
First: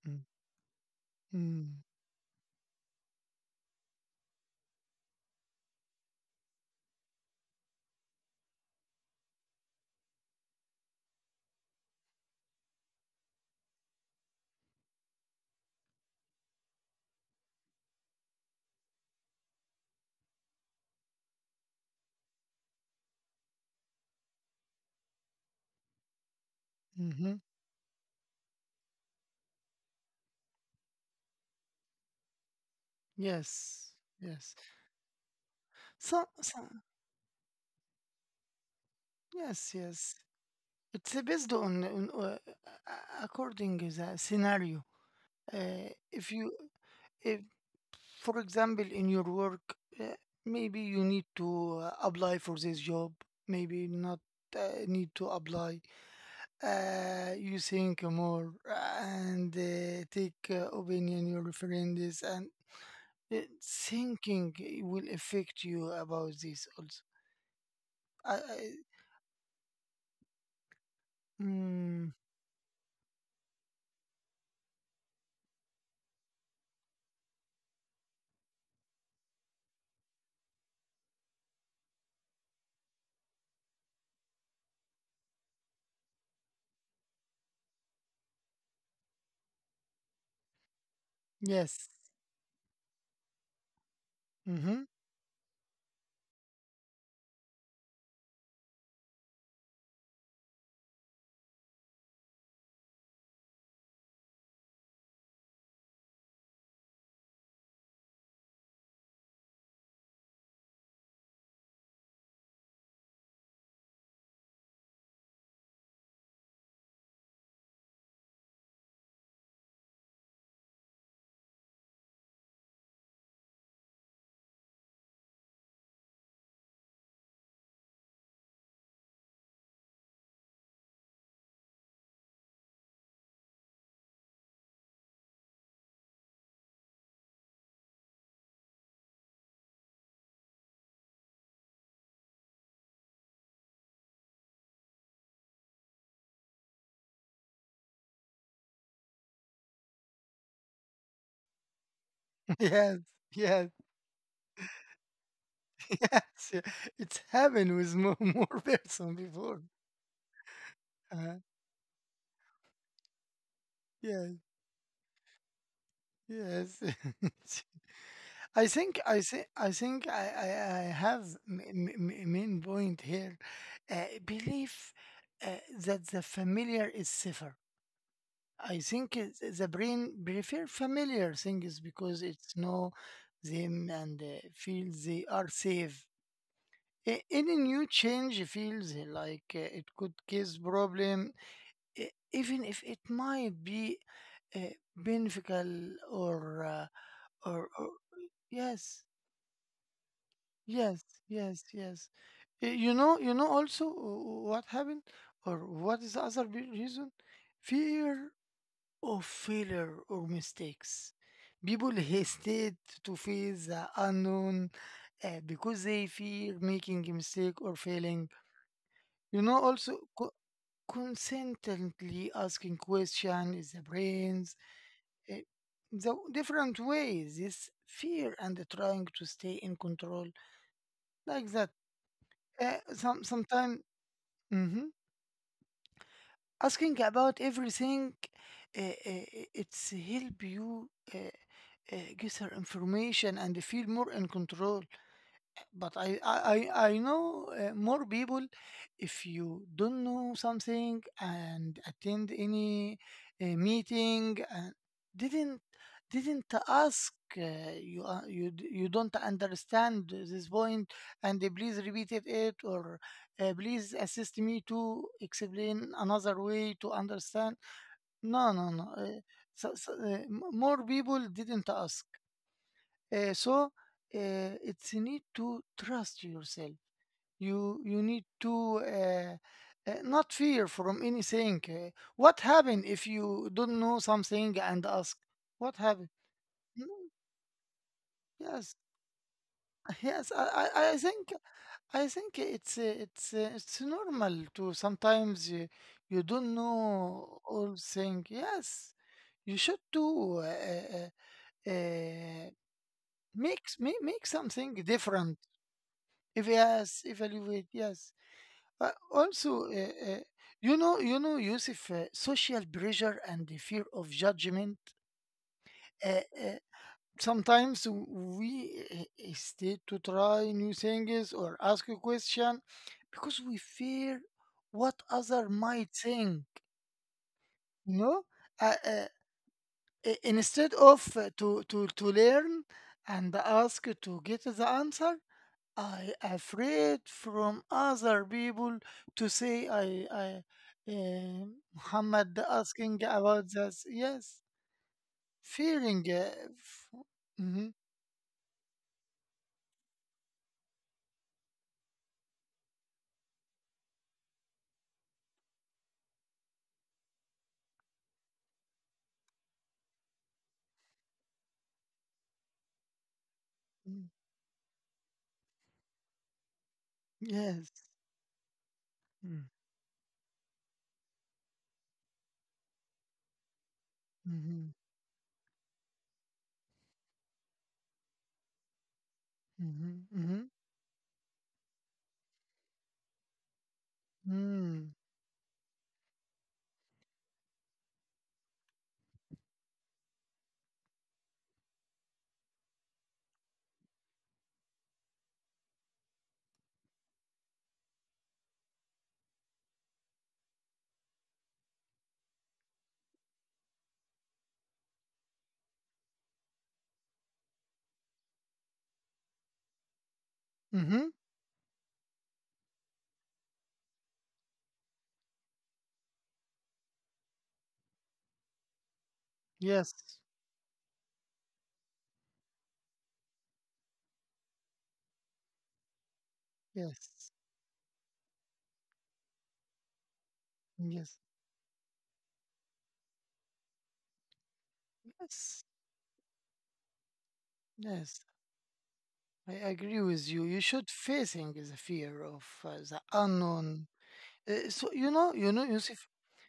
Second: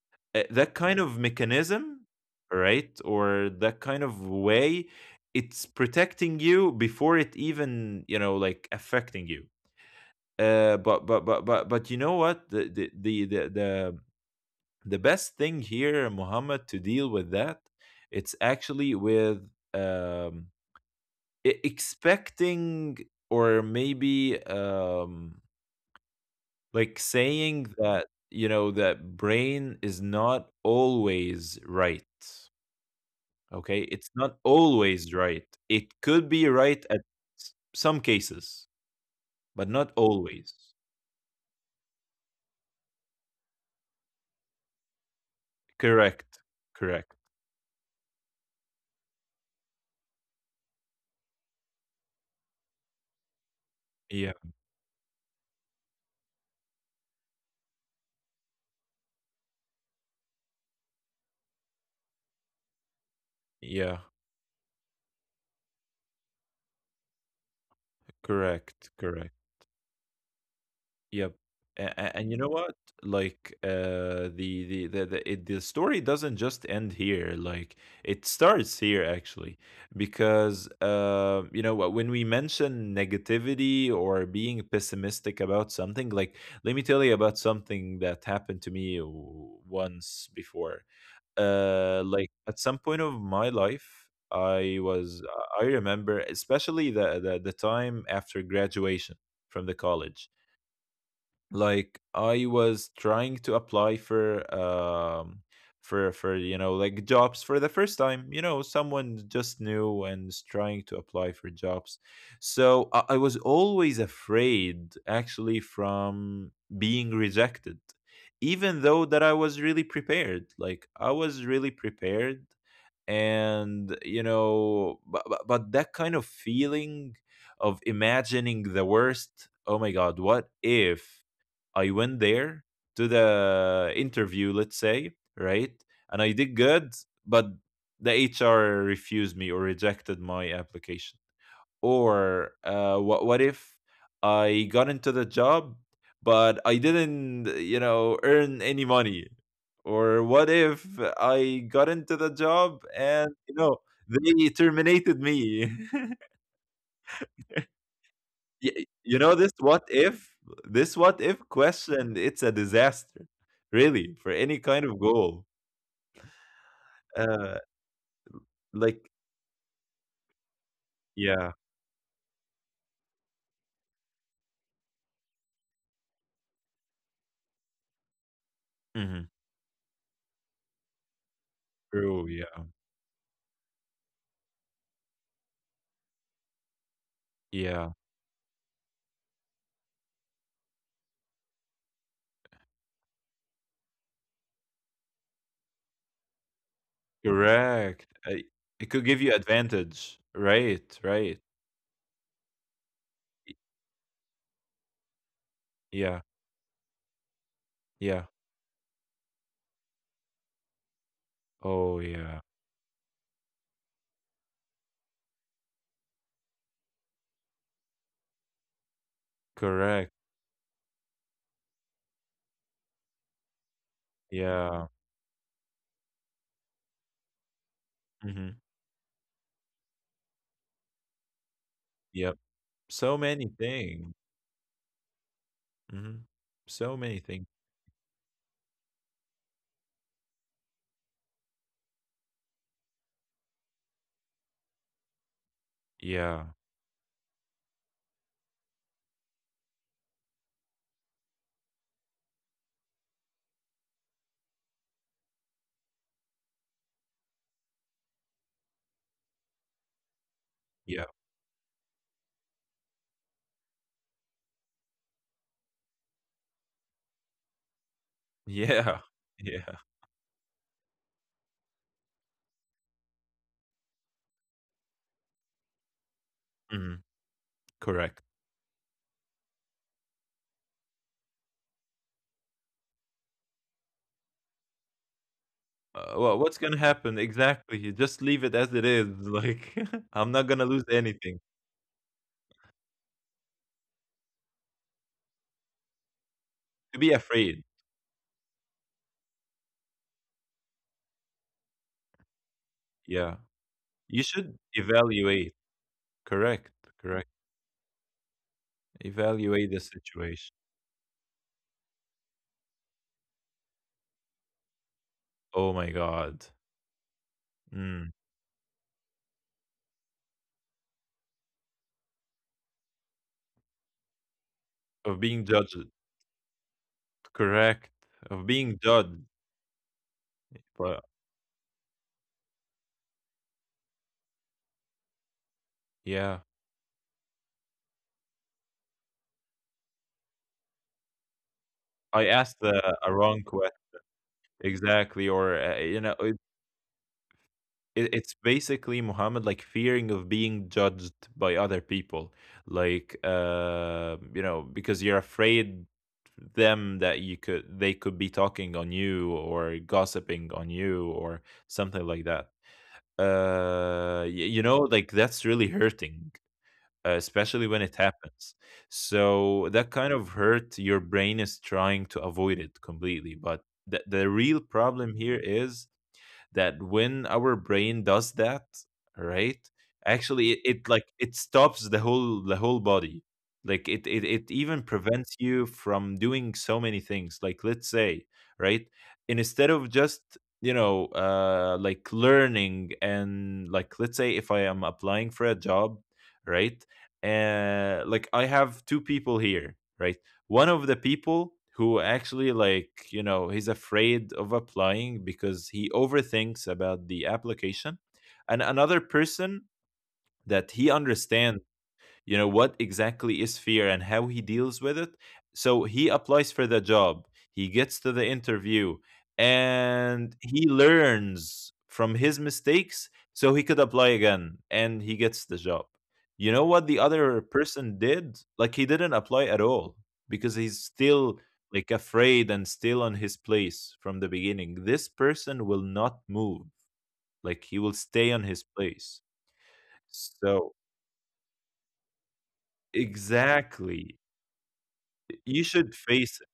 Mm, Uh, that kind of mm, mechanism, right? Or that kind of way, it's protecting you before it even, you know like, affecting you. Uh but but but but but, you know what, the the the the, the the best thing here, Muhammad, to deal with that, it's actually with, um, e- expecting, or maybe, um like mhm. saying that, you know, that brain is not always right. Okay, Yes, it's not yes. always right. It could So be so right at s- some cases, but yes, not yes. always. It's uh, based on on, uh, a- according to the scenario. Uh, if Correct, you, correct. if for example in your work uh, maybe you need to uh, apply for this job, maybe not Yeah, uh, need to apply. Uh, you think more and uh, take uh, opinion your friends and uh, yeah. thinking will affect you about this also. I, I, Correct, correct. Yep. and mm, and you know what? Like, uh, the the the the it the story doesn't just end here, like, it starts here actually, because, uh, you know, wh when we mention negativity or being pessimistic about something, like, let me tell you about something that happened to me w once before. yes. Uh, like, at some point of my life, I Mm-hmm. was uh, I remember especially the the the time after graduation from the college. Like I was trying to apply for um for for you know like jobs for the first time. You know, someone just new and is trying to apply for jobs. So I, I was always afraid actually from being rejected, even though that I was really prepared. Like I was really prepared. And you know, but, but, but that kind of feeling of imagining the worst. Oh my god, what if I went there to the interview, let's say, right? And I did good, but the H R refused me or rejected my application. Or uh, what? What if I got into the job, but I didn't, you know, earn any money? Or what if I got into the (laughs) job Yes. and you Yes. know they terminated me? (laughs) (laughs) Yes, yeah. It's happened with more, (laughs) more Y You person know this before. what if, this what if uh, question, it's a disaster, really, for yes. any kind of goal. Yes. Uh, (laughs) I think like I think I think I I, I have yeah, m- m- m- main point here. Uh, belief uh, that the familiar is safer. I think mhm, it, the brain prefer familiar things true, because yeah, it's know them and uh, feels they are safe. A- Any yeah, new change feels like uh, it could cause problem, e- even if it might be uh, beneficial or, uh, or or correct. I, it could yes. give you advantage, right? Yes, Right. yes, yes. Uh, You know, you Y- know also wh- what happened or what is Yeah, the other big reason? yeah. Fear of failure or mistakes. People Oh (laughs) yeah, hesitate to face the unknown uh, because they fear making a mistake or failing. You know, also correct. co- constantly asking question is the brains Yeah. uh, the different ways is fear Hmm. and trying to stay in control like that. Yep. Uh, So Some many sometimes things. hmm Hmm. So asking many things. about everything, uh, uh, it's help you uh, uh, gather information and feel more in control, but I I Yeah, I I know uh, more people. If you don't know something and attend any uh, meeting and didn't didn't ask, uh, you uh, you d- you don't understand this point, yeah, and they please repeat it it or uh, please assist me to explain another way to understand. No no no. yeah, Uh, (laughs) yeah. So, so, uh, m- more people didn't ask. Uh, so uh, it's need to trust yourself. Hmm. you you Correct. need to uh, uh, not fear from anything. Uh, what happen if you don't know something and ask what Uh, happened? wha what's gonna Mm, happen? Exactly, you just leave it as yes. it is, (laughs) like, (laughs) (laughs) I'm Yes. not i gonna i lose I think anything. I think it's uh, it's uh, it's normal to sometimes you, you don't know To be afraid, all thing. Yes, you should do uh, uh, uh, yeah. make, make You make should something different. evaluate. If Correct, yes, correct. evaluate. Yes. Uh, also, Evaluate the uh, uh, situation. you know, you know, Yusuf, uh, social pressure and the fear of judgment. Oh my Uh, god. uh, Sometimes Mm. we uh, uh, stay to try new things or ask a question because we fear what Of being other judged. might think. Correct. You know, Of uh, being uh, judged. i- instead But of uh, to to to learn and ask to get the answer, I yeah, afraid from other people to say I I uh, I Muhammad asked the asking a wrong about question. this. Yes, Exactly, or uh, you fearing. know, Uh, f- mhm, it, it's basically Muhammad, like, fearing of being judged by other people, like uh, you know, because you're afraid them that you could they could be talking on you or gossiping on you or something like that. mm. Uh, y- you know, like that's really hurting, uh, especially Yes. when it happens. Mm, So that kind of hurt, your brain is trying to avoid it completely, but. The, the real mhm, problem here is that when our brain does that, right? mhm, Actually, mhm, it, it like it stops the whole the whole body. Like it, it it even mm, prevents you from doing so many things. Like let's say, right? And instead of just you know uh like learning. And like let's say if I am applying for a job, right? Uh like I have two people here, right? One of the people who actually, like, you know, he's afraid of applying because he overthinks about the application. And another person that he mhm. understands, you know, what exactly is fear and how he deals with it. So he applies for the job, he gets to the interview, Yes. and he learns from his mistakes, so he could apply again and he gets the job. You know what the Yes. other person did? Like, he didn't apply at all because he's Yes. still like afraid and still on his place. From the beginning, this person Yes. will not move. Like, he will Yes. stay on his place. I agree with you. You So should facing the fear of uh, the unknown. exactly, Uh, so you know, you you know, should Yusuf. face it.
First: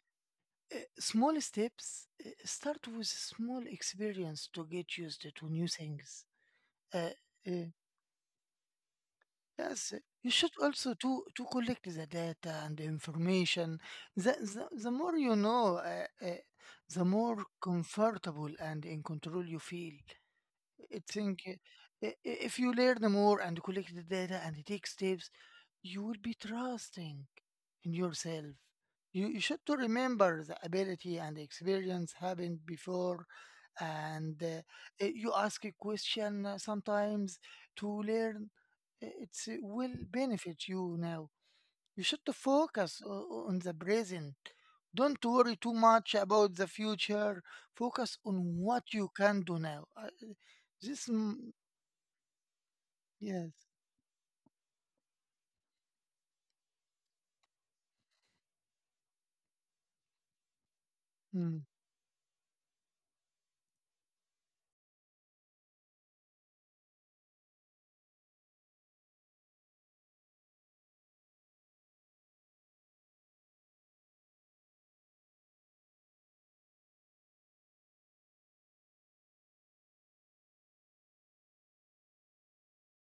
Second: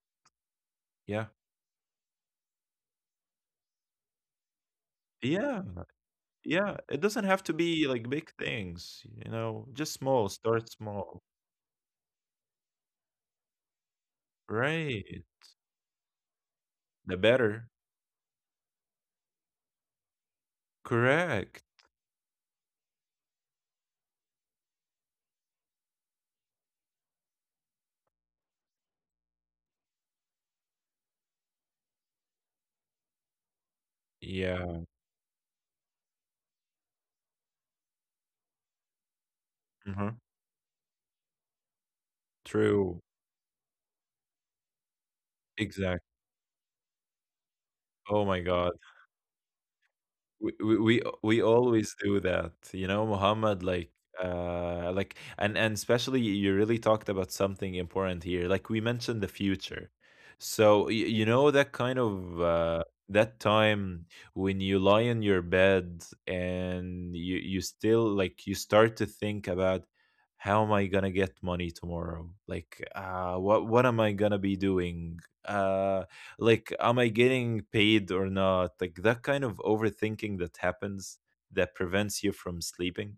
Uh, Yeah. Small steps. uh, Start with small experience to get used to Yeah, new things. yeah. It Uh, doesn't have to uh, be like big things, you know, yes, just uh, small, you should start also to small. to collect the data and the information. The, the, the more Right. you know, uh, uh, the The more better. comfortable and in control you feel. I think Correct. uh, i- I- if you learn more and collect the data and take steps, you will be trusting in yourself. You, you should to remember the ability and experience happened before, and uh, Yeah. i- you ask a question uh, sometimes to learn. uh, It's uh, will Mhm. benefit you now. You should to True. focus o- on the present. Don't worry too Exact. much about the future. Focus Oh my on god. what you can do now. I- we we we This, we mm, always do that, you know, Muhammad, yes. like uh like. And and especially, you really talked about something important here. Like we mentioned the future. So y- you know that Mm. kind of uh that time when you lie in your bed and you you still like you start to think about how am I gonna get money tomorrow. Like uh what what am I gonna be doing? Uh, like, am I getting paid or not? Like that kind of overthinking that happens, that prevents you from sleeping.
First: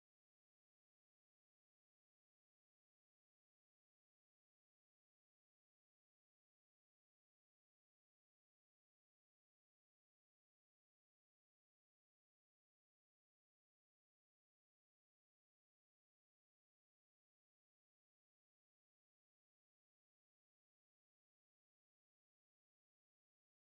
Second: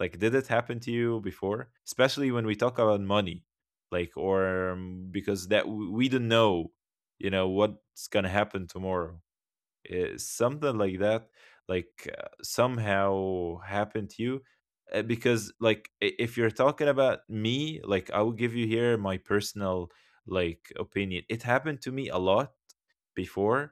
Like, did it happen to you before, especially when we talk about money? Like, or um, because that w- we don't know, you know, what's gonna happen tomorrow, uh, something like that. Like, uh, somehow happened to you. Uh, because, like, i- if you're talking about me, like, I will give you here my personal like opinion. It happened to me a lot before,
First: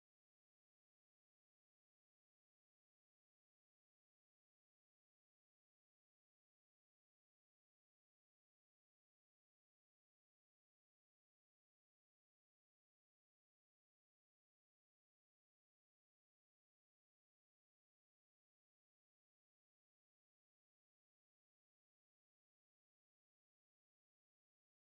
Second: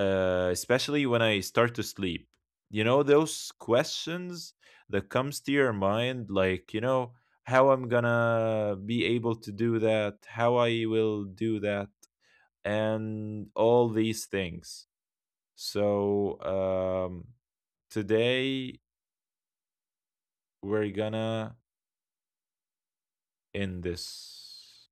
uh, especially when I start to sleep. You know those questions that comes to your mind, like, you know, how I'm gonna be able to do that, how I will do that, and all these things. So, um, today we're gonna end this.